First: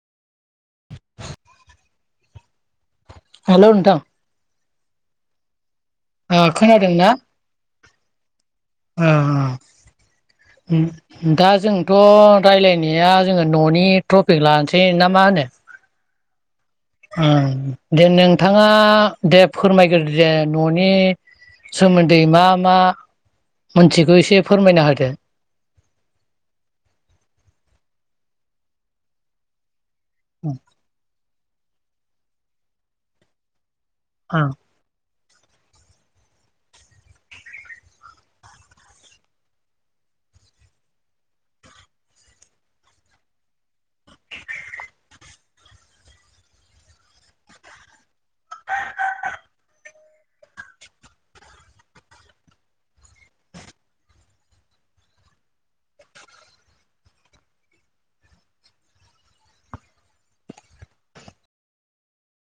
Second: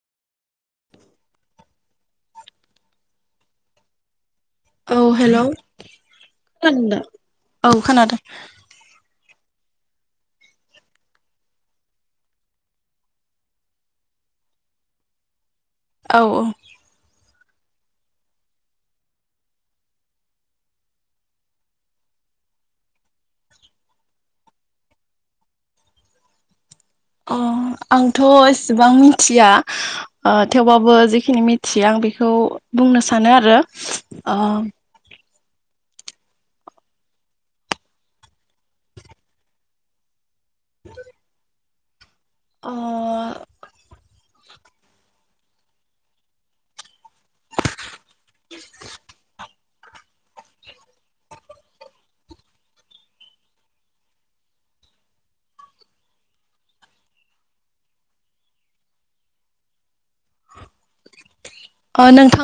हेल' नोंथां औ हेल' ओ खोनादों दा? खोनादोंना? औ खोनादों [inaudible] [unintelligible] ओम दा जोंथ' राय्लायनाया जोङो न'नि ट्रफिक लानोसै ना मा होनो औ ओम ओं दे नोंथाङा दे फोरमायग्रो दे न'नि सोमोन्दै मा मा मोनथिगौ एसे फोरमायना होदो [inaudible] [unintelligible] अ आंथ' एसेबां मिथिया ओ थेवबाबो जिखिनि मि थि आं बेखौ बुंनो सानो आरो ओं [inaudible] [unintelligible] ओ [inaudible] अ नोंथां